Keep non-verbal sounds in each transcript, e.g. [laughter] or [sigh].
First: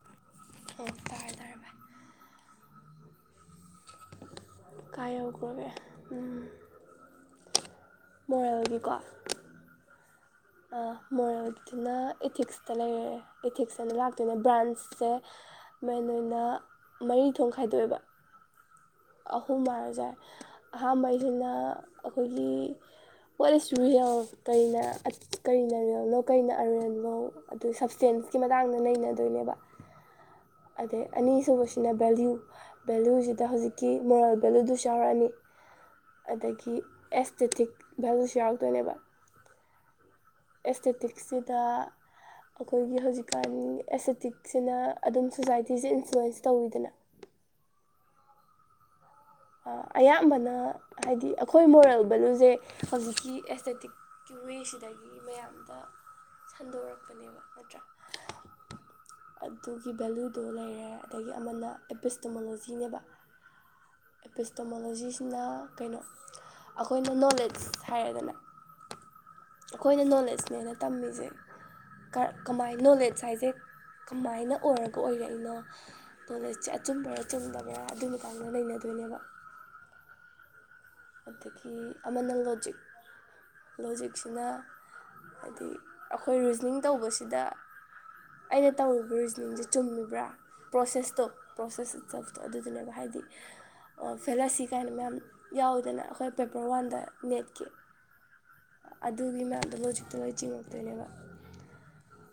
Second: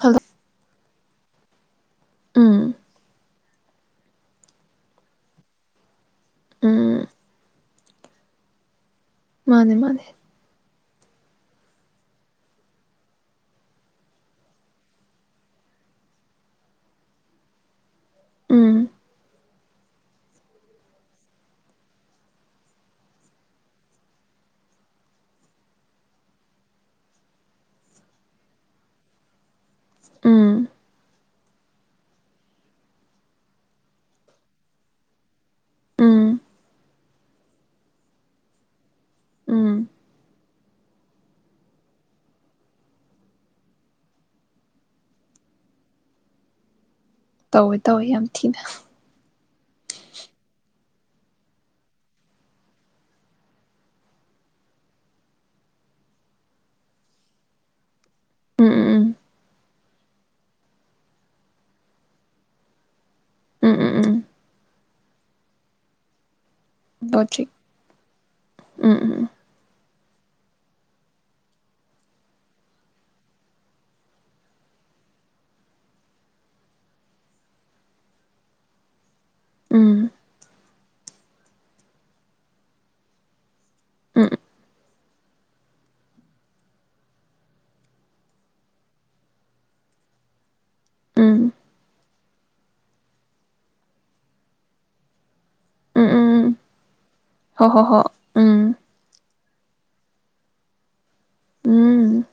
Hello ꯑꯣꯝ ꯇꯥꯔꯦ ꯇꯥꯔꯦ ꯚꯥꯏ ꯎꯝ ꯀꯥꯏ ꯌꯧꯈ꯭ꯔꯒꯦ ꯎꯝ ꯎꯝ ꯃꯣꯔꯦꯜꯒꯤꯀꯣ ꯃꯥꯅꯦ ꯃꯥꯅꯦ ꯃꯣꯔꯦꯜꯗꯨꯅ ꯏꯊꯤꯛꯁꯇ ꯂꯩꯔꯦ ꯏꯊꯤꯛꯁ ꯑꯅ ꯂꯥꯛꯇꯣꯏꯅꯦ ꯕ꯭ꯔꯥꯟꯁꯁꯦ ꯃꯦꯟ ꯑꯣꯏꯅ ꯃꯔꯤ ꯊꯣꯡꯅꯥ ꯈꯥꯏꯗꯣꯛꯑꯦꯕ ꯎꯝ ꯑꯍꯨꯝ ꯍꯥꯏꯔꯁꯨꯏꯦ ꯑꯍꯥꯟꯕꯩꯁꯤꯅ ꯑꯩꯈꯣꯏꯒꯤ ꯍꯥꯠ ꯏꯁ ꯔꯤꯌꯦꯜ ꯀꯔꯤꯅ ꯀꯔꯤꯅ ꯔꯤꯌꯦꯜꯅꯣ ꯀꯔꯤꯅ ꯑꯔꯤꯜꯅꯣ ꯑꯗꯨ ꯁꯞꯁꯇꯦꯟꯁꯀꯤ ꯃꯇꯥꯡꯗ ꯅꯩꯅꯗꯣꯏꯅꯦꯕ ꯎꯝ ꯑꯗꯩ ꯑꯅꯤꯁꯨꯕꯁꯤꯅ ꯚꯦꯂꯨ ꯚꯦꯂꯨꯁꯤꯗ ꯍꯧꯖꯤꯛꯀꯤ ꯃꯣꯔꯦꯜ ꯚꯦꯂꯨꯗꯨꯁꯨ ꯌꯥꯎꯔꯛꯑꯅꯤ ꯎꯝ ꯑꯗꯒꯤ ꯑꯦꯁꯇꯦꯇꯤꯛ ꯚꯦꯂꯨꯁꯨ ꯌꯥꯎꯔꯛꯇꯣꯏꯅꯦꯕ ꯎꯝ ꯑꯦꯁꯊꯦꯇꯤꯛꯁꯤꯗ ꯑꯩꯈꯣꯏꯒꯤ ꯍꯧꯖꯤꯛꯀꯥꯟ ꯑꯦꯁꯊꯦꯇꯤꯛꯁꯤꯅ ꯑꯗꯨꯝ ꯁꯣꯁꯥꯏꯇꯤꯁꯦ ꯏꯟꯐ꯭ꯂꯨꯌꯦꯟꯁ ꯇꯧꯋꯤꯗꯅ ꯇꯧꯋꯦ ꯇꯧꯋꯦ ꯌꯥꯝ ꯊꯤꯅ ꯑꯌꯥꯝꯕꯅ ꯍꯥꯏꯗꯤ ꯑꯩꯈꯣꯏ ꯃꯣꯔꯦꯜ ꯚꯦꯂꯨꯁꯦ ꯍꯧꯖꯤꯛꯀꯤ ꯑꯦꯁꯊꯥꯊꯦꯇꯤꯛꯀꯤ ꯋꯦꯁꯤꯗꯒꯤ ꯃꯌꯥꯝꯗ ꯁꯟꯗꯣꯔꯛꯄꯅꯦꯕ ꯅꯠꯇ꯭ꯔꯥ ꯎꯝ ꯎꯝ ꯑꯗꯨꯒꯤ ꯚꯦꯂꯨꯗꯣ ꯂꯩꯔꯦ ꯑꯗꯒꯤ ꯑꯃꯅ ꯑꯦꯄꯤꯁꯇꯣꯃꯣꯂꯣꯖꯤ ꯅꯦꯕꯥ ꯎꯝ ꯎꯝ ꯎꯝ ꯎꯝ ꯑꯦꯄꯤꯁꯇꯣꯃꯣꯂꯣꯖꯤꯁꯤꯅ ꯀꯩꯅꯣ ꯑꯩꯈꯣꯏꯅ ꯂꯣꯖꯤꯛ ꯅꯣꯂꯦꯖ ꯍꯥꯏꯔꯒꯅꯥ ꯎꯝ ꯎꯝ ꯑꯩꯈꯣꯏꯅ ꯅꯣꯂꯦꯖꯅꯦꯅ ꯇꯝꯃꯤꯁꯦ ꯀꯃꯥꯏ ꯅꯣꯂꯦꯖ ꯍꯥꯏꯁꯦ ꯀꯃꯥꯏꯅ ꯑꯣꯏꯔꯒ ꯑꯣꯏꯔꯛꯏꯅꯣ ꯅꯣꯂꯦꯖꯁꯦ ꯑꯆꯨꯝꯕ꯭ꯔꯥ ꯆꯨꯝꯗꯕ꯭ꯔꯥ ꯑꯗꯨꯒꯤ ꯃꯇꯥꯡꯗ ꯅꯩꯅꯅꯗꯣꯏꯅꯦꯕ ꯎꯝ ꯑꯗꯒꯤ ꯑꯃꯅ ꯂꯣꯖꯤꯛ ꯎꯝ ꯂꯣꯖꯤꯛꯁꯤꯅ ꯍꯥꯏꯗꯤ ꯑꯩꯈꯣꯏ ꯔꯤꯖꯅꯤꯡ ꯇꯧꯕꯁꯤꯗ ꯑꯩꯅ ꯇꯧꯔꯤꯕ ꯔꯤꯖꯅꯤꯡꯁꯦ ꯆꯨꯝꯃꯤꯕ꯭ꯔꯥ ꯄ꯭ꯔꯣꯁꯦꯁꯇꯣ ꯎꯝ ꯄ꯭ꯔꯣꯁꯦꯁꯞꯇꯣ ꯑꯗꯨꯗꯨꯅꯦꯕ ꯍꯥꯏꯗꯤ ꯐꯦꯂꯥꯁꯤ ꯀꯥꯏꯅ ꯃꯌꯥꯝ ꯌꯥꯎꯋ ꯑꯗꯨꯅ ꯎꯝ ꯑꯩꯈꯣꯏ ꯎꯝ ꯄꯦꯄꯔ ꯋꯥꯟꯗ ꯅꯦꯠꯀꯤ ꯍꯣ ꯍꯣ ꯍꯣ ꯎꯝ ꯑꯗꯨꯒꯤ ꯃꯌꯥꯝꯗ ꯂꯣꯖꯤꯛ [unintelligible] ꯎꯝ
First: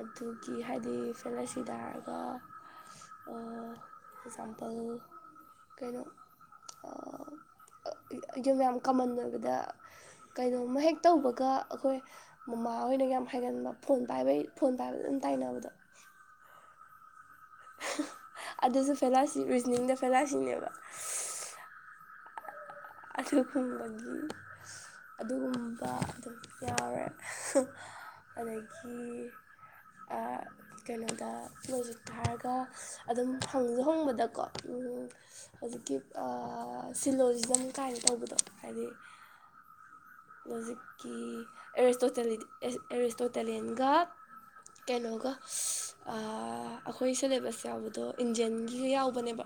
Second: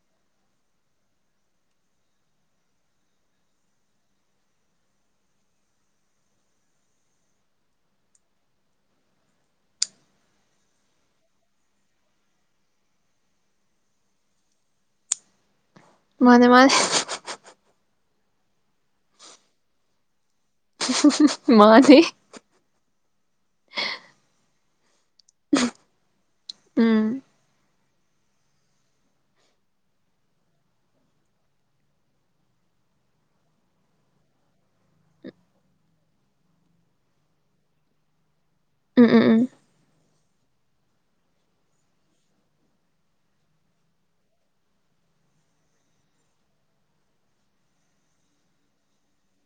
ꯑꯗꯨꯒꯤ ꯍꯥꯏꯗꯤ ꯐꯦꯂꯣꯁꯤꯗ ꯍꯥꯏꯔꯒ ꯑꯦꯛꯖꯥꯝꯄꯜ ꯀꯩꯅꯣ ꯌꯨꯝ ꯌꯥꯝ ꯀꯃꯟ ꯑꯣꯏꯕꯗ ꯀꯩꯅꯣꯃ ꯍꯦꯛ ꯇꯧꯕꯒ ꯑꯩꯈꯣꯏ ꯃꯃꯥ ꯍꯣꯏꯅ ꯌꯥꯝ ꯍꯥꯏꯒꯟꯕ ꯐꯣꯟ ꯄꯥꯏꯕꯩ ꯐꯣꯟ ꯇꯥꯏꯅꯕꯗꯣ ꯃꯥꯅꯦ ꯃꯥꯅꯦ ꯑꯗꯨꯁꯨ ꯐꯦꯂꯁꯤ ꯔꯤꯖꯅꯤꯡꯗ ꯐꯦꯂꯥꯁꯤꯅꯦꯕ ꯃꯥꯅꯦ ꯑꯗꯨ ꯈ ꯑꯗꯨꯒꯨꯝꯕ ꯑꯗꯨꯝ ꯌꯥꯎꯔꯦ ꯎꯝ ꯑꯗꯒꯤ ꯀꯩꯅꯣꯗ ꯃꯦꯖꯤꯛꯇ ꯍꯥꯏꯔꯒ ꯑꯗꯨꯝ ꯍꯪꯁꯨ ꯍꯪꯕꯗꯀꯣ ꯍꯧꯖꯤꯛꯀꯤ ꯁꯤꯜꯂꯣꯁꯤꯅ ꯀꯥꯏꯅ ꯇꯧꯕꯗꯣ ꯎꯝ ꯎꯝ ꯎꯝ ꯍꯧꯖꯤꯛꯀꯤ ꯑꯦꯔꯤꯁꯇ ꯑꯦꯔꯤꯣꯁꯇꯣꯇꯦꯂꯤꯌꯟꯒ ꯀꯩꯅꯣꯒ ꯑꯩꯈꯣꯏ ꯁꯤꯦꯂꯦꯕꯁ ꯌꯥꯎꯕꯗꯣ ꯏꯟꯗꯤꯌꯟꯒꯤꯒ ꯌꯥꯎꯕꯅꯦꯕ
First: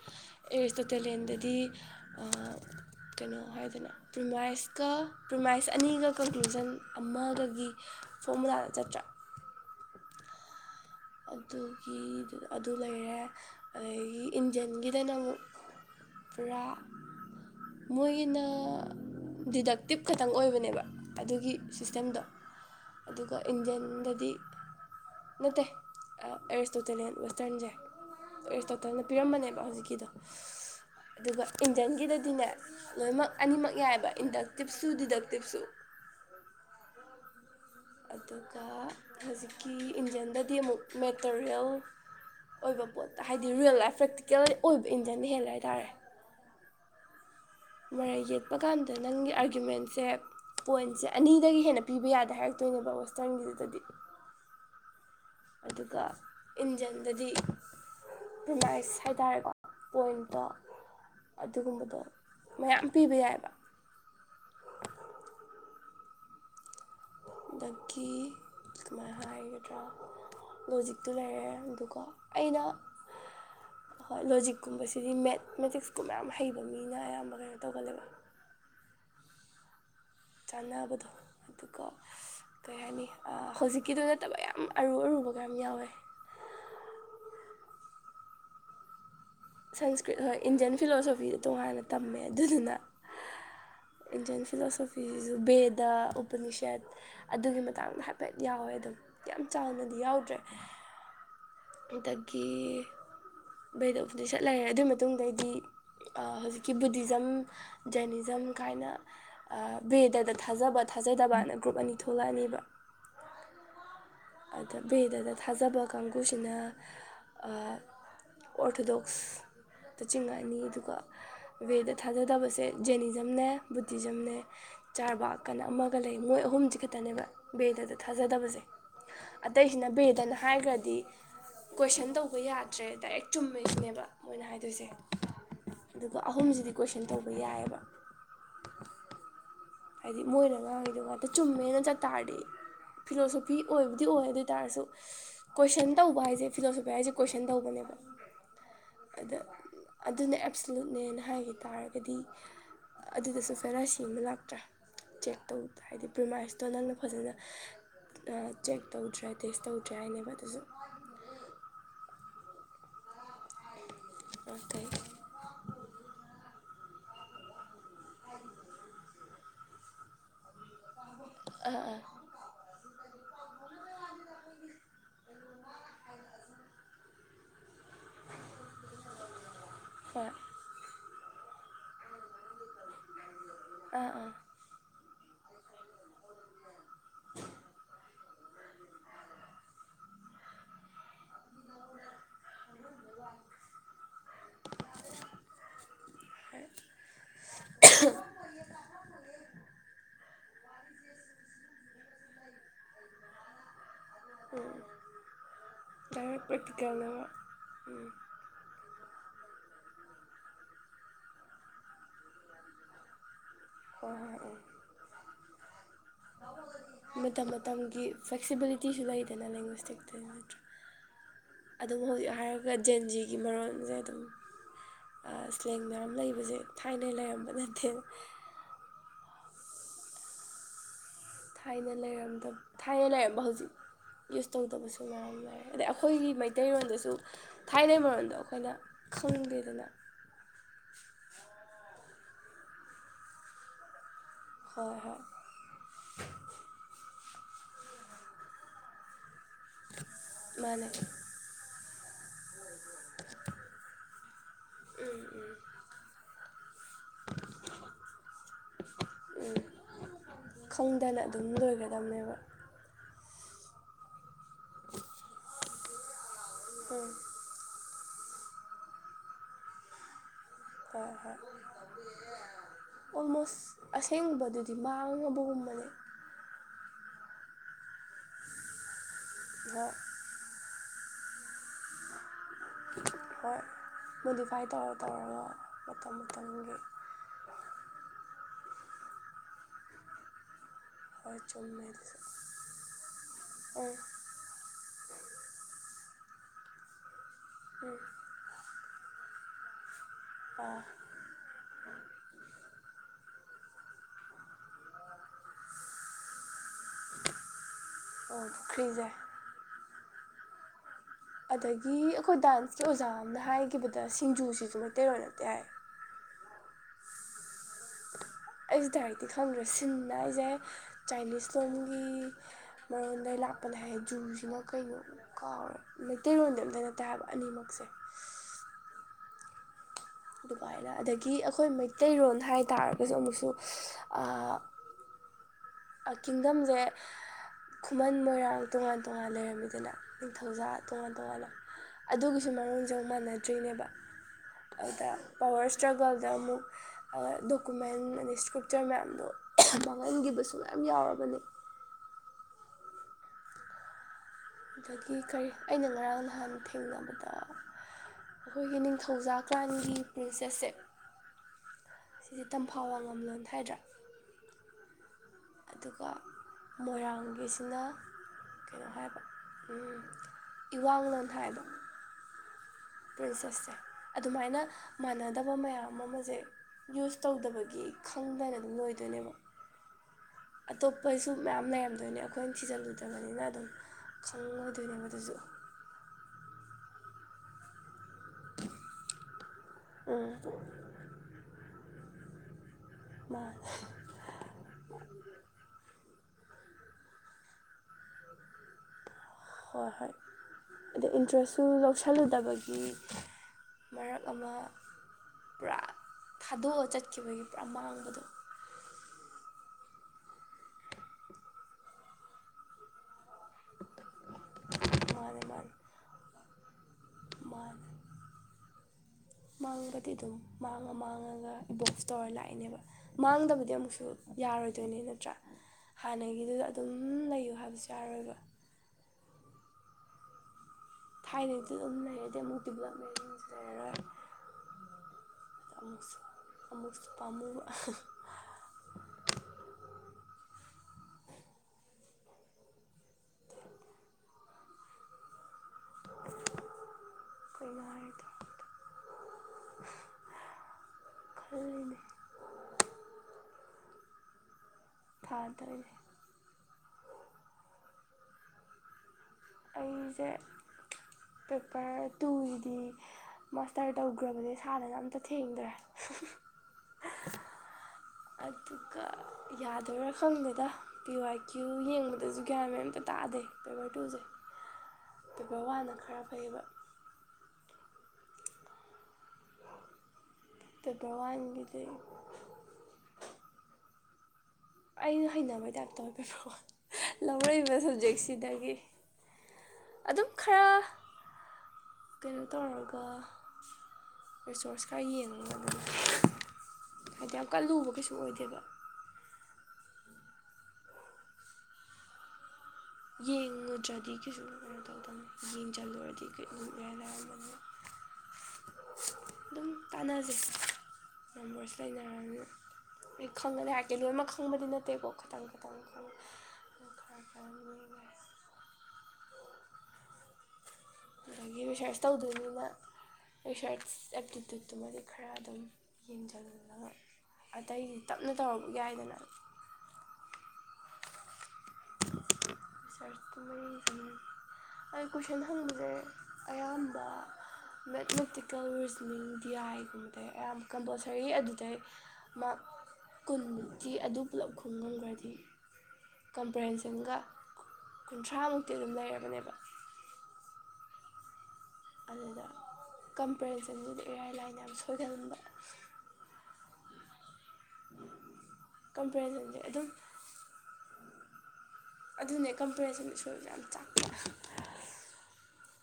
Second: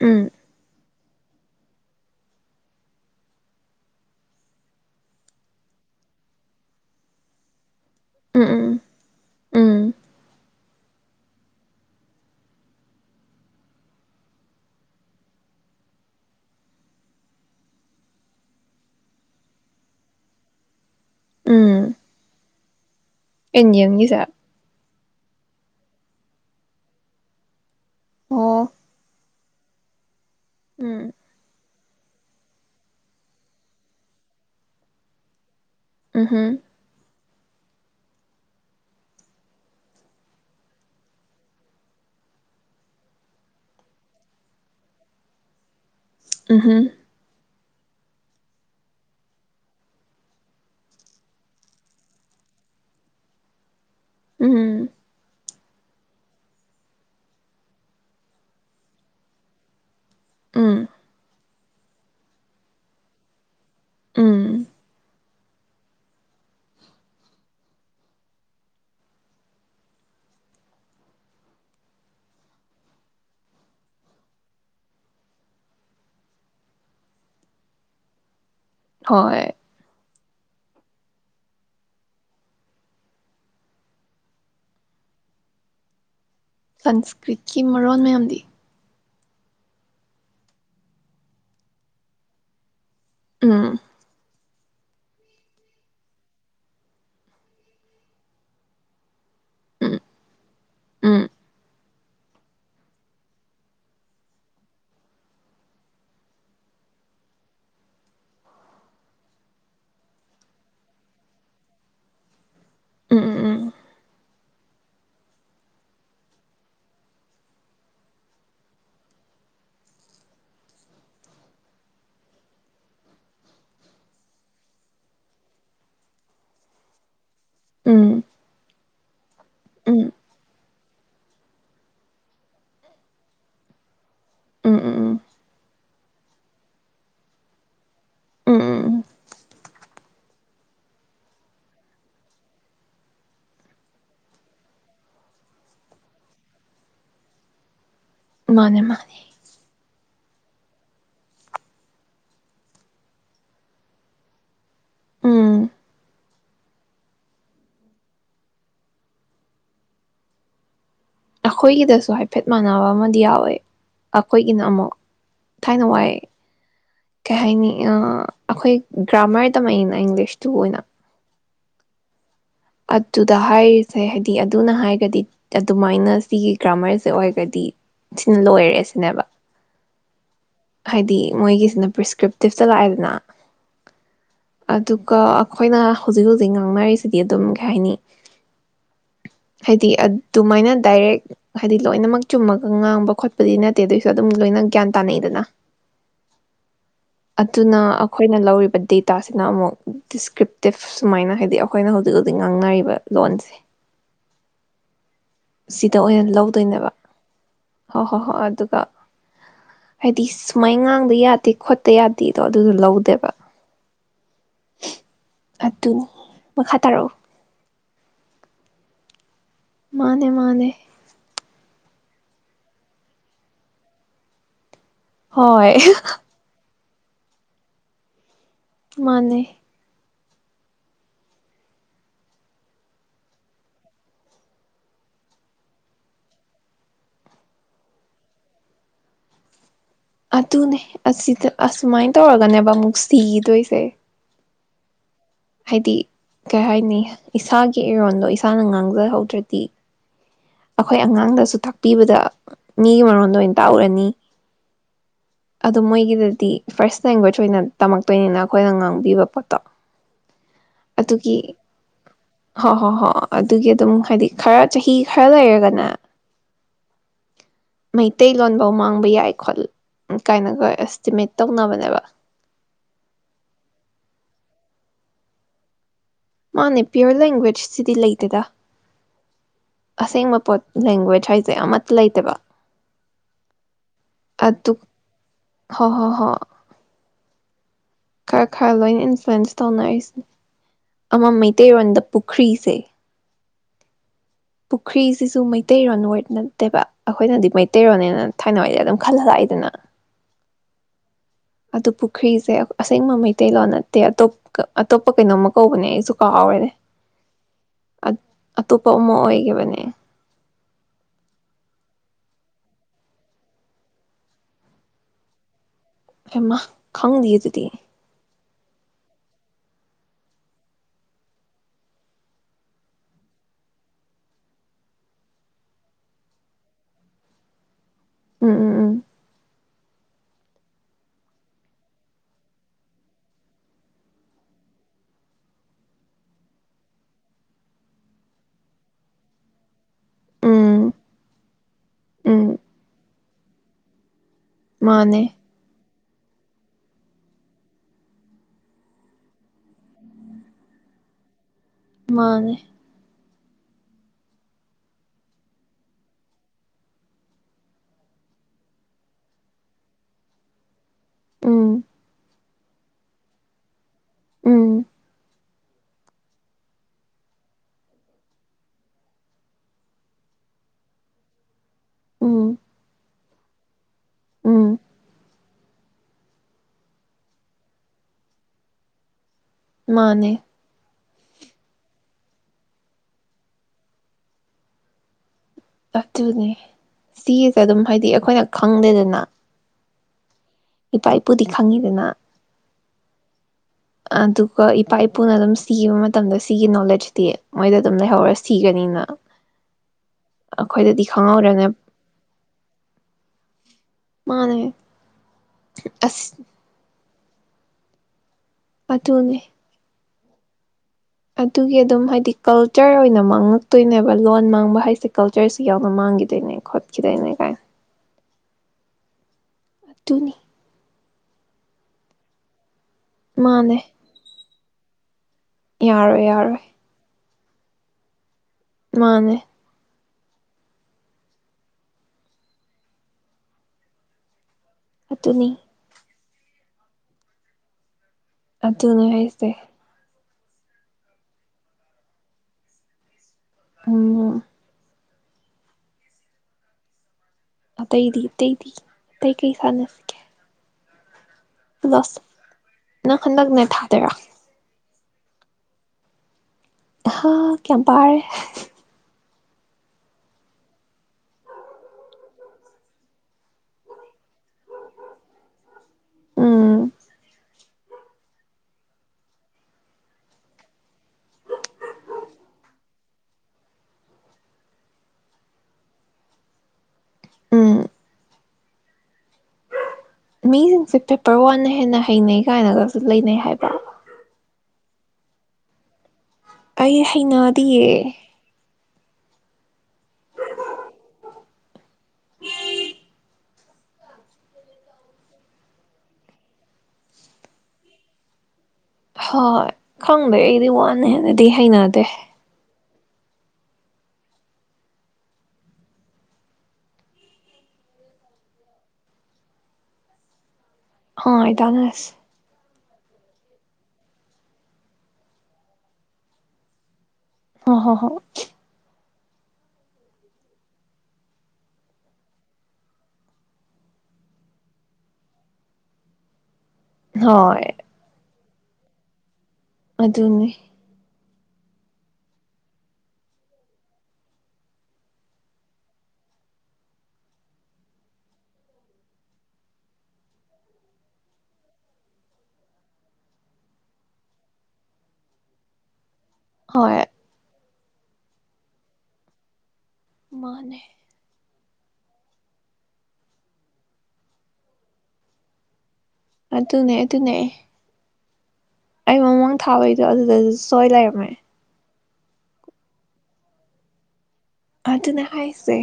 ꯎꯝ ꯏꯇꯦꯂꯤꯟꯗꯗꯤ ꯀꯩꯅꯣ ꯍꯥꯏꯗꯅ ꯄ꯭ꯔꯃꯥꯏꯁꯀ ꯄ꯭ꯔꯃꯥꯏꯁ ꯑꯅꯤꯒ ꯀꯟꯀ꯭ꯂꯨꯖꯟ ꯑꯃꯒꯒꯤ ꯎꯝ ꯁꯣꯃꯅꯥꯅ ꯎꯝ ꯆꯆꯆꯥ ꯎꯝ ꯑꯗꯨꯒꯤ ꯑꯗꯨ ꯂꯩꯔꯦ ꯑꯗꯒꯤ ꯏꯟꯗꯤꯟꯒꯤꯗꯅ ꯑꯃꯨꯛ ꯄꯨꯔꯥ ꯃꯣꯏꯒꯤꯅ ꯗꯤꯗꯛꯇꯤꯞ ꯈꯛꯇꯪ ꯑꯣꯏꯕꯅꯦꯕ ꯑꯗꯨꯒꯤ ꯎꯝ ꯁꯤꯁꯇꯦꯝꯗꯣ ꯑꯗꯨꯒ ꯏꯟꯗꯤꯌꯟꯒꯤꯁꯦ ꯏꯟꯖꯤꯟꯗꯗꯤ ꯅꯠꯇꯦ ꯑ ꯑꯦꯔꯤꯁꯇꯣꯇꯦꯂꯤꯌꯥꯟ ꯋꯦꯁꯇ꯭ꯔꯟꯖꯦ꯫ ꯑꯣ ꯑꯦꯔꯤꯁꯇꯣꯇꯜꯅ ꯄꯤꯔꯝꯕꯅꯦ ꯍꯧꯖꯤꯛꯀꯤꯗꯣ ꯎꯝ꯫ ꯑꯗꯨꯒ ꯏꯟꯗꯤꯌꯟꯒꯤꯗꯗꯤꯅꯦ ꯂꯣꯏꯃꯛ ꯑꯅꯤꯃꯛ ꯌꯥꯏꯌꯦꯕ ꯏꯟꯗꯛꯇꯤꯞꯁꯨ ꯗꯤꯗꯛꯇꯤꯞꯁꯨ꯫ ꯎꯝꯍꯨꯝ꯫ ꯑꯗꯨꯒ ꯍꯧꯖꯤꯛꯀꯤ ꯏꯟꯗꯤꯌꯟꯗꯗꯤ ꯑꯃꯨꯛ ꯃꯦꯇꯔꯤꯌꯦꯜ ꯑꯣꯏꯕ ꯄꯣꯠꯇ ꯍꯥꯏꯗꯤ ꯔꯤꯌꯦꯜ ꯂꯥꯏꯐ ꯄ꯭ꯔꯦꯛꯇꯤꯀꯦꯜ ꯑꯣꯏꯕ ꯏꯟꯗꯤꯌꯟꯅ ꯍꯦꯜꯂꯦ ꯍꯥꯏꯇꯥꯔꯦ꯫ ꯎꯝꯍꯨꯝ꯫ ꯃꯔꯩ ꯌꯦꯠꯄ ꯀꯥꯟꯗ ꯅꯪꯒꯤ ꯑꯥꯔꯒꯌꯨꯃꯦꯟꯁꯦ ꯄꯣꯏꯟꯁꯦ ꯑꯅꯤꯗꯒꯤ ꯍꯦꯟꯅ ꯄꯤꯕ ꯌꯥꯗꯦ ꯍꯥꯏꯔꯛꯇꯣꯏꯅꯦꯕ ꯋꯦꯁꯇꯔꯟꯒꯤꯗꯨꯗꯗꯤ꯫ ꯎꯝ꯫ ꯑꯗꯨꯒ ꯏꯟꯗꯤꯌꯟꯗꯗꯤ ꯄ꯭ꯔꯤꯃꯥꯏꯁ ꯍꯥꯏꯇꯥꯔꯦꯀꯣ ꯄꯣꯏꯟꯠꯇꯣ ꯎꯝ ꯑꯗꯨꯒꯨꯝꯕꯗꯣ ꯃꯌꯥꯝ ꯄꯤꯕ ꯌꯥꯏꯑꯦꯕ꯫ ꯎꯝ꯫ ꯑꯗꯒꯤ ꯀꯃꯥꯏꯅ ꯍꯥꯏꯒꯗ꯭ꯔꯥ ꯂꯣꯖꯤꯛꯇꯨ ꯂꯩꯔꯦ ꯑꯗꯨꯒ ꯑꯩꯅ ꯍꯣꯏ ꯂꯣꯖꯤꯛꯀꯨꯝꯕꯁꯤꯗꯤ ꯃꯦꯠꯃꯦꯇꯤꯛꯁꯀꯨꯝꯕ ꯌꯥꯝ ꯍꯩꯕ ꯃꯤꯅ ꯑꯌꯥꯝꯕ ꯀꯩꯅꯣ ꯇꯧꯒꯜꯂꯦꯕ꯫ ꯍꯣꯏ꯫ ꯆꯥꯟꯅꯕꯗꯣ ꯑꯗꯨꯒ ꯀꯩ ꯍꯥꯏꯅꯤ ꯑꯥ ꯍꯧꯖꯤꯛꯀꯤꯗꯣ ꯅꯠꯇꯕ ꯌꯥꯝ ꯑꯔꯨ ꯑꯔꯨꯒ ꯌꯥꯝ ꯌꯥꯎꯋꯦ꯫ ꯁꯪꯁꯀ꯭ꯔꯤꯠꯀꯤ ꯃꯔꯣꯜ ꯃꯌꯥꯝꯗꯤ ꯁꯪꯁꯀ꯭ꯔꯤꯠ ꯍꯣꯏ ꯏꯟꯗꯤꯌꯥꯟ ꯐꯤꯂꯣꯁꯣꯐꯤꯗ ꯇꯣꯉꯥꯟꯅ ꯇꯝꯃꯦ ꯑꯗꯨꯗꯨꯅ꯫ ꯎꯝ ꯐꯤꯂꯣꯁꯣꯐꯤꯖꯤꯖꯨ ꯕꯦꯗ ꯎꯄꯅꯤꯁꯠ ꯑꯗꯨꯒꯤ ꯃꯇꯥꯡꯗ ꯍꯥꯏꯐꯦꯠ ꯌꯥꯎꯋꯦ ꯑꯗꯨꯝ ꯌꯥꯝ ꯆꯥꯎꯅꯗꯤ ꯎꯝ ꯌꯥꯎꯗ꯭ꯔꯦ ꯎꯝ ꯑꯗꯒꯤ ꯕꯦꯗ ꯑꯗꯨꯏ ꯁꯠ ꯂꯩꯔꯦ ꯑꯗꯨꯒꯤ ꯃꯇꯨꯡꯗꯩꯗꯤ ꯑꯥ ꯍꯧꯖꯤꯛꯀꯤ ꯕꯨꯙꯤꯖꯝ ꯖꯩꯅꯤꯖꯝ ꯀꯥꯏꯅ ꯑꯥ ꯕꯦꯗꯗ ꯊꯥꯖꯕ ꯊꯥꯖꯗꯕꯅ ꯒ꯭ꯔꯨꯞ ꯑꯅꯤ ꯊꯣꯛꯂꯛꯑꯅꯤꯕ ꯎꯝ ꯎꯝ ꯑꯗ ꯕꯦꯗꯗ ꯊꯥꯖꯕ ꯀꯥꯡꯕꯨꯁꯤꯅ ꯑꯥ ꯑꯣꯔꯊꯣꯗꯣꯛ ꯑꯁ ꯇꯆꯤꯡꯉꯛꯅꯤ ꯑꯗꯨꯒ ꯕꯦꯗ ꯊꯥꯖꯗꯕꯁꯦ ꯖꯦꯅꯤꯖꯝꯅꯦ ꯕꯨꯙꯤꯖꯝꯅꯦ ꯆꯥꯔꯕꯥꯥꯛꯀꯅ ꯑꯃꯒ ꯂꯩ ꯃꯣꯏ ꯑꯍꯨꯝꯁꯤ ꯈꯛꯇꯅꯦꯕ ꯎꯝ ꯕꯦꯗꯗ ꯎꯝ ꯊꯥꯖꯗꯕꯁꯦ ꯑꯇꯩꯁꯤꯅ ꯎꯝ ꯕꯦꯗꯟ ꯍꯥꯏꯈ꯭ꯔꯗꯤ ꯀꯣꯏꯁꯟ ꯇꯧꯕ ꯌꯥꯗ꯭ꯔꯦꯗꯗꯥꯏꯦꯛ ꯆꯨꯝꯃꯤꯁꯤꯅꯦꯕ ꯃꯣꯏꯅ ꯎꯝ ꯎꯝ ꯍꯥꯏꯗꯣꯏꯁꯦ ꯎꯝ ꯑꯗꯨꯒ ꯑꯍꯨꯝꯁꯤꯗꯤ ꯀꯣꯏꯁꯟ ꯇꯧꯕ ꯌꯥꯏꯑꯦꯕ ꯎꯝ ꯍꯥꯏꯗꯤ ꯃꯣꯏꯅ ꯉꯥꯡꯒꯤꯗꯣ ꯉꯥꯛꯇ ꯆꯨꯝꯃꯦꯅ ꯆꯠ ꯇꯥꯔꯗꯤ ꯐꯤꯂꯣꯁꯣꯐꯤ ꯑꯣꯏꯕꯨꯗꯤ ꯑꯣꯏ ꯑꯗꯨ ꯑꯣꯏ ꯇꯥꯔꯁꯨ ꯀꯣꯏꯁꯟ ꯇꯧꯕ ꯍꯥꯏꯁꯦ ꯐꯤꯂꯣꯁꯣꯐꯤ ꯍꯥꯏꯁꯦ ꯀꯣꯏꯁꯟ ꯇꯧꯕꯅꯦꯕ ꯃꯥꯅꯦ ꯃꯥꯅꯦ ꯑꯗ ꯑꯗꯨꯅ ꯑꯦꯞꯁꯂꯨꯠꯅꯦꯅ ꯍꯥꯏꯈꯤ ꯇꯥꯔꯒꯗꯤ ꯑꯗꯨꯗꯁꯨ ꯐꯦꯔꯥꯏꯁꯤ ꯑꯃ ꯂꯥꯛꯇ꯭ꯔꯥ ꯆꯦꯛꯇꯧ ꯎꯝ ꯍꯥꯏꯗꯤ ꯄ꯭ꯔꯤꯃꯥꯏꯁꯇꯣ ꯅꯪꯅ ꯐꯖꯅ ꯆꯦꯛ ꯇꯧꯗ꯭ꯔꯦ ꯇꯦꯁ ꯇꯧꯗ꯭ꯔꯦ ꯍꯥꯏꯅꯦꯕ ꯑꯗꯨꯁꯨ ꯑꯩꯈꯣꯏꯒꯤꯗꯁꯨ ꯍꯥꯏꯐꯦꯠ ꯃꯥꯟꯅꯕ ꯑꯃꯗꯤ ꯌꯥꯎꯋꯦ ꯑꯩꯈꯣꯏꯒꯤꯅ ꯀꯩ ꯑꯃꯨꯛ ꯊꯥꯏꯅ ꯋꯥꯏ ꯀꯩ ꯍꯥꯏꯅꯤ ꯑꯩꯈꯣꯏ ꯒ꯭ꯔꯥꯃꯔ ꯇꯝꯃꯛꯏꯅ ꯏꯪꯂꯤꯁꯇꯨ ꯑꯣꯏꯅ ꯑ ꯑꯗꯨꯗ ꯍꯥꯏꯔꯤꯁꯦ ꯍꯥꯏꯗꯤ ꯑꯗꯨꯅ ꯍꯥꯏꯔꯒꯗꯤ ꯑꯗꯨꯃꯥꯏꯅ ꯁꯤꯒꯤ ꯒ꯭ꯔꯥꯃꯔꯁꯦ ꯑꯣꯏꯔꯒꯗꯤ ꯁꯤꯅ ꯂꯣꯏꯔꯦ ꯁꯤꯅꯦꯕ ꯍꯣꯏ ꯍꯥꯏꯗꯤ ꯃꯣꯏꯒꯤꯁꯤꯅ ꯄ꯭ꯔꯤꯁꯀ꯭ꯔꯤꯞꯇꯤꯞꯇ ꯂꯥꯛꯑꯦꯗꯅ ꯑꯥ ꯑꯥ ꯑꯗꯨꯒ ꯑꯩꯈꯣꯏꯅ ꯍꯧꯖꯤꯛ ꯍꯧꯖꯤꯛ ꯉꯥꯡꯅꯔꯤꯁꯦ ꯗꯤ ꯑꯗꯨꯝ ꯍꯥꯏꯗꯤ ꯑꯗꯨꯃꯥꯏꯅ ꯗꯥꯏꯔꯦꯛ ꯍꯥꯏꯗꯤ ꯂꯣꯏꯅꯃꯛ ꯆꯨꯝꯃꯒ ꯉꯥꯡꯕ ꯈꯣꯠꯄꯗꯤ ꯅꯠꯇꯦ ꯑꯗꯨꯏꯁꯨ ꯑꯗꯨꯝ ꯂꯣꯏꯅ ꯒ꯭ꯌꯥꯟ ꯇꯥꯅꯩꯗꯅ ꯑꯗꯨꯅ ꯑꯩꯈꯣꯏꯅ ꯂꯧꯔꯤꯕ ꯗꯦꯇꯥꯁꯤꯅ ꯑꯃꯨꯛ ꯗꯤꯁꯀ꯭ꯔꯤꯞ ꯁꯨꯃꯥꯏꯅ ꯍꯥꯏꯗꯤ ꯑꯩꯈꯣꯏꯅ ꯍꯧꯖꯤꯛ ꯍꯧꯖꯤꯛ ꯉꯥꯡꯅꯔꯤꯕ ꯂꯣꯟꯁꯦ ꯁꯤꯗ ꯑꯣꯏꯅ ꯗꯥꯏꯔꯦꯛ ꯂꯧꯗꯣꯏꯅꯦꯕ ꯄ꯭ꯔꯦꯛꯇꯤꯀꯦꯜꯅꯦꯕ ꯍꯣꯏ ꯍꯣꯏ ꯍꯣꯏ ꯑꯗꯨꯒ ꯍꯥꯏꯗꯤ ꯁꯨꯃꯥꯏ ꯉꯥꯡꯗ ꯌꯥꯗꯦ ꯈꯣꯠꯇ ꯌꯥꯗꯦꯗꯣ ꯑꯗꯨꯗꯣ ꯂꯧꯗꯦꯕ ꯀꯍ ꯑꯗꯨ ꯑꯗꯨ ꯃꯈꯥ ꯇꯥꯔꯛꯣ ꯃꯇꯝ ꯃꯇꯝꯒꯤ ꯐ꯭ꯂꯦꯛꯁꯤꯕꯤꯂꯤꯇꯤꯁꯨ ꯂꯩ ꯆꯖꯅ ꯂꯡ꯭ꯋꯦꯁ ꯇꯤꯦꯛ ꯃꯥꯅꯦ ꯇꯇ꯭ꯔꯣ ꯃꯥꯅꯦ ꯑꯗꯨꯝ ꯍꯧꯖꯤꯛ ꯍꯥꯏꯔꯒ ꯖꯦꯟꯖꯤꯒꯤ ꯃꯔꯣꯟꯁꯦ ꯑꯗꯨꯝ ꯍꯣꯏ ꯁ꯭ꯂꯦꯡ ꯃꯝ ꯂꯩꯕꯁꯦ ꯊꯥꯏꯅ ꯂꯩꯥꯏꯑ ꯑꯃꯝꯕ ꯅꯗꯦ ꯃꯥꯅꯦ ꯊꯥꯏꯅ ꯂꯩꯔꯝꯗ ꯊꯥꯏꯅ ꯂꯩꯔꯝꯕ ꯍꯧꯖꯤꯛ ꯌꯨꯁ ꯇꯧꯗꯕꯁꯨ ꯃꯝ ꯂꯩꯔꯦ ꯑꯗꯩ ꯑꯩꯈꯣꯏꯒꯤ ꯃꯩꯇꯩꯔꯣꯟꯗꯁꯨ ꯊꯥꯏꯅ ꯃꯔꯣꯟꯗꯣ ꯑꯩꯈꯣꯏꯅ ꯈꯪꯗꯦꯗꯅ ꯑꯗꯨꯅꯦ ꯑꯁꯤ ꯑꯁꯨꯃꯥꯏꯅ ꯇꯧꯔꯒꯅꯦꯕ ꯑꯃꯨꯛ ꯁꯤꯗꯣꯏꯁꯦ ꯍꯣꯏ ꯍꯣꯏ ꯍꯥꯏꯗꯤ ꯀꯩ ꯍꯥꯏꯥꯏꯅꯤ ꯏꯁꯥꯒꯤ ꯏꯔꯣꯟꯗꯣ ꯏꯁꯥꯅ ꯉꯥꯡꯖꯍꯧꯗ꯭ꯔꯗꯤ ꯃꯥꯅꯦ ꯑꯩꯈꯣꯏ ꯑꯉꯥꯡꯗꯁꯨ ꯊꯥꯛ ꯄꯤꯕꯗ ꯃꯤꯒꯤ ꯃꯔꯣꯟꯗ ꯑꯣꯏꯅ ꯇꯥꯛꯎꯔꯅꯤ ꯑꯗꯨꯣ ꯃꯣꯏꯒꯤꯗꯗꯤ ꯐꯥꯔꯁ ꯂꯦꯡꯒ꯭ꯋꯦꯖ ꯑꯣꯏꯅ ꯇꯝꯃꯛꯇꯣꯏꯅꯤꯅ ꯑꯩꯈꯣꯏꯅ ꯉꯥꯡꯕꯤꯕ ꯄꯣꯠꯇꯣ ꯈꯪꯗꯅ ꯑꯗꯨꯒꯤ ꯑꯗꯨꯝ ꯂꯣꯏꯒꯗꯕꯅꯦꯕ ꯍꯣ ꯍꯣꯏ ꯍꯣꯏ ꯑꯗꯨꯒꯤ ꯑꯗꯨꯝ ꯍꯥꯏꯗꯤ ꯈꯔ ꯆꯍꯤ ꯈꯔ ꯂꯩꯔꯒꯅꯦ ꯎꯝ ꯃꯩꯇꯩꯂꯣꯟꯐꯧ ꯃꯥꯡꯕ ꯌꯥꯏ ꯈꯣꯠꯂ ꯍꯣꯏ ꯍꯣꯏ ꯑꯣꯜꯃꯣꯁ ꯑꯁꯦꯡꯕꯗꯨꯗꯤ ꯗꯤꯃꯥꯡꯅꯕ ꯎꯟꯕꯅꯦ ꯃꯥꯅꯦ ꯄꯤꯌꯣꯔ ꯂꯦꯡꯒ꯭ꯋꯦꯖꯁꯤꯗꯤ ꯂꯩꯇꯦꯗ ꯍꯣꯏ ꯑꯁꯦꯡ ꯃꯄꯣꯠ ꯂꯦꯡꯒꯦꯏꯁ ꯍꯥꯏꯁꯦ ꯑꯃꯠꯇ ꯂꯩꯇꯕ ꯍꯣꯏ ꯃꯣꯗꯤꯐꯥꯏ ꯑꯗꯨ ꯇꯧꯔ ꯇꯧꯔꯒ ꯍꯣ ꯍꯣ ꯃꯇꯝ ꯃꯇꯝꯒꯤ ꯀ ꯈꯂꯣꯏ ꯑꯣꯏꯅ ꯏꯟꯐ꯭ꯂꯟꯁ ꯇꯧꯅ ꯑꯃ ꯍꯣꯏ ꯆꯨꯝꯃꯦ ꯃꯩꯇꯩꯔꯣꯟꯗ ꯄꯨꯈ꯭ꯔꯤꯁꯦ ꯑꯣ ꯄꯨꯈ꯭ꯔꯤꯁꯤꯁꯨ ꯃꯩꯇꯩ ꯔꯣꯜ ꯅꯠꯇꯦꯕ ꯑꯩꯈꯣꯏꯅꯗꯤ ꯎꯝ ꯃꯩꯇꯩꯔꯣꯅꯦꯅ ꯊꯥꯏꯅꯅꯕꯩꯗ ꯑꯗꯨꯝ ꯈꯜꯂꯥꯛꯏꯗꯤ ꯏꯠꯇꯅ ꯑꯥ ꯑꯗꯨ ꯄꯨꯈ꯭ꯔꯤꯁꯦ ꯑꯁꯦꯡꯕ ꯃꯩꯇꯩꯂꯣꯟ ꯅꯠꯇꯦ ꯑꯇꯣꯞ ꯑꯇꯣꯞꯄ ꯀꯩꯅꯣꯝꯃ ꯀꯧꯕꯅꯦ ꯑꯩꯖꯨ ꯀꯥꯎꯔꯦ꯫ ꯑꯣ ꯐ꯭ꯔꯤꯖꯦ ꯑꯃꯅꯤꯅꯤ ꯑꯗꯒꯤ ꯑꯩꯈꯣꯏ ꯗꯥꯟꯁꯀꯤ ꯑꯣꯖꯥ ꯑ ꯑꯃꯅ ꯍꯥꯏꯈꯤꯕꯗ ꯁꯤꯡꯖꯨꯁꯤꯁꯨ ꯃꯩꯇꯩꯔꯣ ꯅꯠꯇꯦ ꯍꯥꯏ ꯃꯥ ꯈꯪꯗ ꯑꯗꯨꯗꯤ ꯑꯩꯁꯦ ꯗꯥꯏꯔꯦꯛꯇꯤ ꯈꯪꯗ꯭ꯔꯦ ꯁꯤꯟꯅ ꯍꯥꯏꯁꯦ ꯆꯥꯏꯅꯤꯁ ꯂꯣꯝꯒꯤ ꯃꯔꯣꯟꯗꯒꯤ ꯂꯥꯛꯄꯅꯦ ꯍꯥꯏ ꯖꯨꯁꯤꯅ ꯀꯩꯅꯣ ꯀꯥꯎꯔꯦ ꯃꯩꯇꯩꯔꯣꯟꯗ ꯑꯝꯇ ꯅꯠꯇꯥꯏ ꯍꯥꯏꯕ ꯑꯅꯤꯃꯛꯁꯦ ꯎꯝ ꯎꯝ ꯎꯝ ꯑꯗꯨꯃꯥꯏꯅ ꯑꯗꯒꯤ ꯑꯩꯈꯣꯏ ꯃꯩꯇꯩꯔꯣꯟ ꯍꯥꯏ ꯇꯥꯔꯒꯁꯨ ꯑꯃꯨꯛꯁꯨ ꯀꯤꯡꯗꯝꯁꯦ ꯈꯨꯃꯟ ꯃꯣꯏꯔꯥꯡ ꯇꯣꯉꯥꯟ ꯇꯣꯉꯥꯟ ꯂꯩꯔꯝꯃꯤꯗꯅ ꯎꯝ ꯅꯤꯡꯊꯧꯖꯥ ꯎꯝ ꯇꯣꯉꯥꯟ ꯇꯣꯉꯥꯟꯅ ꯎꯝ ꯑꯗꯨꯒꯤꯁꯨ ꯃꯔꯝꯁꯨ ꯑꯃꯨ ꯃꯥꯟꯅꯗ ꯆꯅꯦꯕ ꯑꯗ ꯃꯥꯅꯦ ꯄꯋꯥꯔꯁ ꯏꯁꯇ꯭ꯔꯒꯜꯗ ꯑꯃꯨꯛ ꯗꯣꯀꯨꯃꯦꯟ ꯑꯗꯩ ꯏꯁꯀ꯭ꯔꯤꯞꯆꯔ ꯃꯌꯥꯝꯗꯣ ꯃꯥꯡꯍꯟꯈꯤꯕꯁꯨ ꯌꯥꯝ ꯌꯥꯎꯔꯕꯅꯦ ꯃꯥꯅꯦ ꯑꯗꯒꯤ ꯀꯔꯤ ꯑꯩꯅ ꯉꯔꯥꯡ ꯅꯍꯥꯟ ꯊꯦꯡꯅꯕꯗ ꯑꯩꯈꯣꯏꯒꯤ ꯅꯤꯡꯊꯧꯖꯥ ꯀ꯭ꯂꯥꯟꯒꯤ ꯄ꯭ꯔꯤꯁꯦꯁꯁꯦ ꯑꯝ ꯑꯩꯁꯦ ꯇꯝꯐꯥꯎ ꯋꯥꯉꯝꯂꯣꯟ ꯍꯥꯏꯗ꯭ꯔꯥ ꯎꯝ ꯑꯗꯨꯒ ꯃꯣꯏꯔꯥꯡꯒꯤꯁꯤꯅ ꯀꯩꯅꯣ ꯍꯥꯏꯕ ꯏꯋꯥꯂꯣꯟ ꯍꯥꯏꯕ ꯎꯝ ꯄꯔꯤꯜꯁꯦꯁ ꯑꯗꯨꯃꯥꯏꯅ ꯎꯝ ꯃꯥꯟꯅ ꯗꯕ ꯃꯌꯥꯝ ꯑꯃꯁꯦ ꯌꯨꯁ ꯇꯧꯗꯕꯒꯤ ꯈꯪꯗꯅ ꯑꯗꯨꯝ ꯂꯣꯏꯗꯣꯏꯅꯦꯕ ꯃꯥꯅꯦ ꯀꯩꯁꯨ ꯃꯌꯥꯝ ꯂꯩꯔꯝꯗꯣꯏꯅꯦ ꯑꯩꯈꯣꯏꯅ ꯊꯤꯖꯤꯜꯂꯨꯗꯕꯅꯤꯅ ꯑꯗꯨꯝ ꯈꯪꯉꯣꯏꯗꯣꯏꯅꯦꯕ ꯑꯗꯨꯁꯨ ꯑꯗꯨꯅꯦ ꯁꯤꯒꯤꯁꯦ ꯑꯗꯨꯝ ꯍꯥꯏꯗꯤ ꯑꯩꯈꯣꯏꯅ ꯈꯪꯗꯦꯗꯅ ꯎꯝ ꯏ ꯄꯥꯏ ꯄꯨꯨꯗꯤ ꯈꯪꯉꯤꯗꯅ ꯃꯥꯁ ꯑꯗꯨꯒ ꯏꯄꯥ ꯏꯄꯨꯅ ꯑꯗꯨꯝ ꯁꯤꯈꯤꯕ ꯃꯇꯝꯗ ꯁꯤꯒꯤ ꯅꯣꯂꯦꯖꯇꯤ ꯃꯣꯏꯗ ꯑꯗꯨꯝ ꯂꯩꯍꯧꯔ ꯁꯤꯒꯅꯤꯅ ꯍꯣꯏ ꯍꯣꯏ ꯑꯩꯈꯣꯏꯗꯗꯤ ꯑꯗ ꯏꯟꯇ꯭ꯔꯦꯁꯁꯨ ꯈꯪꯍꯧꯗ꯭ꯔꯅꯦ ꯂꯧꯁꯜꯂꯨꯗꯕꯒꯤ ꯃꯔꯛ ꯑꯃ ꯃꯥꯅꯦ ꯄꯨꯔꯥ ꯑꯁ ꯊꯥꯗꯣꯛꯑ ꯆꯠ ꯀꯠꯈꯤꯕꯒꯤ ꯄꯨ ꯑꯃꯥꯡꯕꯗꯣ ꯄꯠꯇꯨꯅꯦ ꯑꯗꯨꯒꯤ ꯑꯗꯨꯝ ꯍꯥꯏꯗꯤ ꯀꯜꯆꯔ ꯑꯣꯏꯅꯃꯛ ꯉꯥꯡꯉꯛꯇꯣꯏꯅꯦꯕ ꯂꯣꯟ ꯃꯥꯡꯕ ꯍꯥꯏꯁꯦ ꯀꯜꯆꯔꯁꯤ ꯌꯥꯎꯅ ꯃꯥꯡꯈꯤꯗꯣꯏꯅꯦ ꯈꯠꯈꯤꯗ ꯃꯥ ꯃꯥꯥꯡꯕꯗꯤ ꯑꯗꯨꯅꯤ ꯑꯗꯨꯝ ꯃꯥꯡ ꯃꯥꯡꯉꯒ ꯏꯕꯣꯛꯁ ꯇꯧꯔ ꯂꯥꯛꯏꯅꯦꯕ ꯃꯥꯡꯗꯕꯗꯤ ꯃꯥꯅꯦ ꯑꯃꯨꯛꯁꯨ ꯌꯥꯔꯣꯏ ꯑꯗꯨꯅꯦ ꯅꯠꯇ꯭ꯔꯥ ꯌꯥꯔꯣꯏ ꯍꯥꯟꯅꯒꯤꯗꯨ ꯌꯥꯔꯣꯏ ꯑꯗꯨꯝ ꯂꯩ ꯄꯤꯌꯨ ꯍꯥꯏꯕꯁꯨ ꯌꯥꯔꯣꯏꯕ ꯃꯥꯅꯦ ꯊꯥꯏꯅꯩꯗ ꯑꯗꯨꯝ ꯂꯩꯔꯗꯤ ꯑꯃꯨꯛ ꯗꯤꯕꯂꯦꯞꯃꯦꯟ ꯂꯩꯔꯔꯣꯏ ꯑꯗꯨꯅꯤ ꯑꯃꯨꯛꯁꯨ ꯑꯃꯨꯛꯁꯨ ꯄꯝꯃꯨꯕ ꯑꯗꯨꯅꯦ ꯍꯥꯏꯁꯦ ꯑꯣ ꯀꯩꯅꯣ ꯑꯇꯩꯩꯗꯤ ꯍꯥꯏꯔꯤꯗꯣ ꯑꯇꯩꯩꯗꯤ ꯑꯇꯩ ꯀꯩ ꯇꯥꯅꯥꯁꯤꯒꯦ ꯈꯜꯂꯤꯅꯦ ꯂꯁ ꯅꯪ ꯈꯟꯗꯛ ꯅꯦꯠ ꯊꯥꯗꯣꯏꯔ ꯊꯥꯗꯣꯏꯅꯦ ꯍꯥ ꯀꯌꯥꯝ ꯄꯥꯔꯦ ꯑꯩꯁꯦ ꯄꯦꯄꯔ ꯇꯨꯒꯤꯗꯤ ꯃꯥꯁꯇꯔ ꯇꯧꯈ꯭ꯔꯕꯅꯦ ꯁꯥꯗꯅ ꯑꯝꯇ ꯊꯦꯡꯈ꯭ꯔꯦ ꯎꯝ ꯑꯗꯨꯒ ꯌꯥꯗꯣꯏꯔꯥ ꯈꯪꯗꯦꯗ ꯄꯤ ꯋꯥꯏ ꯀ꯭ꯌꯨ ꯌꯦꯡꯕꯗꯁꯨ ꯒ꯭ꯌꯥꯟ ꯃꯦꯟ ꯑꯝꯇ ꯇꯥꯗꯦ ꯄꯦꯄꯔ ꯇꯨꯁꯦ ꯄꯦꯄꯔ ꯋꯥꯟꯅ ꯈꯔ ꯐꯩꯌꯦꯕ ꯎ ꯃꯤꯁꯤꯡꯁꯦ ꯄꯦꯄꯔ ꯋꯥꯟꯅ ꯍꯦꯟꯅ ꯍꯩꯅꯩ ꯀꯥꯏꯅꯒꯁꯨ ꯂꯩꯅꯩ ꯍꯥꯏꯕ ꯑꯩꯩꯅ ꯍꯩꯅꯕꯩ ꯇꯥꯏꯞ ꯇꯧꯋꯦ ꯑꯩ ꯂꯧꯔꯛꯏꯕ ꯍꯩꯅꯗꯤꯌꯦ ꯁꯕꯖꯦꯛꯁꯤꯗꯒꯤ ꯑꯗꯨꯝ ꯈꯔ ꯀꯩꯅꯣ ꯇꯧꯔꯒ ꯔꯤꯁꯣꯔꯁ ꯈꯔ ꯌꯦꯡꯕꯅ ꯍꯥꯏꯗꯤ ꯌꯥꯝ ꯀꯜꯂꯨꯕ ꯀꯩꯁꯨ ꯑꯣꯏꯗꯦꯕ ꯍꯣꯏ ꯈꯪꯗꯦ ꯑꯩꯗꯤ ꯋꯥꯅꯦꯦꯅꯗꯤ ꯍꯩꯅꯗꯦ ꯌꯦꯡꯉꯨꯗ꯭ꯔꯗꯤ ꯀꯩꯁꯨ ꯀꯩꯅꯣ ꯇꯧꯗꯕꯅꯤ ꯌꯦꯡꯁꯤꯜꯂꯨꯔꯗꯤ ꯀꯩꯦꯅꯔꯝꯕꯅꯤ ꯑꯗꯨꯝ ꯀꯥꯟꯅꯖꯩ ꯍꯣꯏ ꯅꯝꯕꯔꯁꯨ ꯇꯥꯟꯅꯔꯁꯤ ꯂꯩꯅꯔꯅꯤ ꯑꯩ ꯈꯪꯉꯅꯤ ꯍꯥꯏꯔꯒꯦ ꯂꯣꯏꯅꯃꯛ ꯈꯪꯕꯗꯤ ꯅꯠꯇꯦꯀꯣ ꯈꯤꯇꯪ ꯈꯤꯇꯪꯪꯉ ꯑ ꯍꯣ ꯍꯣ ꯑꯗꯒꯤ ꯔꯤꯁꯔꯁ ꯇꯧꯗꯣꯏꯅꯤꯅ ꯔꯤꯁꯔꯁ ꯑꯦꯞꯇꯤꯇ꯭ꯌꯨꯠꯇꯨꯃꯗꯤ ꯈꯔ ꯑꯗꯨꯝ ꯌꯦꯡꯖꯂꯅꯤ ꯍꯣꯏ ꯑꯇꯩꯗꯤ ꯇꯞꯅ ꯇꯧꯍꯒꯦ ꯍꯥꯏꯗꯅ ꯑꯗꯅꯤ ꯑꯩ ꯀꯣꯏꯁꯟ ꯍꯪꯕꯁꯦ ꯑꯌꯥꯝꯕ ꯃꯦꯠꯃꯦꯇꯤꯀꯦꯜ ꯔꯤꯖꯅꯤꯡ ꯗꯤ ꯑꯥꯏꯒꯨꯝꯕꯗꯩ ꯑꯌꯥꯝꯕ ꯀꯝꯄꯜꯁꯔꯤ ꯑꯗꯨꯗꯩ ꯃꯥꯔꯛ ꯀꯨꯟꯃꯨꯛꯇꯤ ꯑꯗꯨ ꯄꯨꯂꯞ ꯈꯨꯝꯉꯝꯈ꯭ꯔꯗꯤ ꯍꯣꯏ ꯐ꯭ꯔꯦꯟꯁꯤꯡꯒ ꯀꯨꯟꯊ꯭ꯔꯥꯃꯨꯛꯇꯤ ꯑꯗꯨꯝ ꯂꯩꯔꯕꯅꯦꯕ ꯃꯥꯅꯦ ꯑꯗꯨꯗ ꯀꯝꯄꯦꯔꯤꯖꯟꯁꯤꯗ ꯏꯔꯥꯏ ꯂꯥꯏꯅ ꯌꯥꯝ ꯁꯣꯏꯒꯟꯕ꯫ ꯑꯗꯨꯅꯦ ꯑꯗꯨꯅꯦ ꯑꯩ ꯃꯃꯥꯡ ꯀꯝꯄ꯭ꯔꯦꯟꯁꯟꯁꯦ ꯑꯗꯨꯝ ꯊꯥꯕꯩꯗꯣ ꯑꯗꯨꯗꯁꯨ ꯁꯣꯏ ꯂꯩꯔꯝꯃꯦ꯫ ꯑꯗꯨꯅꯦ ꯀꯝꯄꯦꯔꯤꯖꯟꯗꯨ ꯁꯣꯏꯕꯁꯨ ꯌꯥꯝ ꯆꯥꯛꯇꯔꯥ ꯑꯗꯨꯅꯦ ꯍꯥꯏꯁꯦ꯫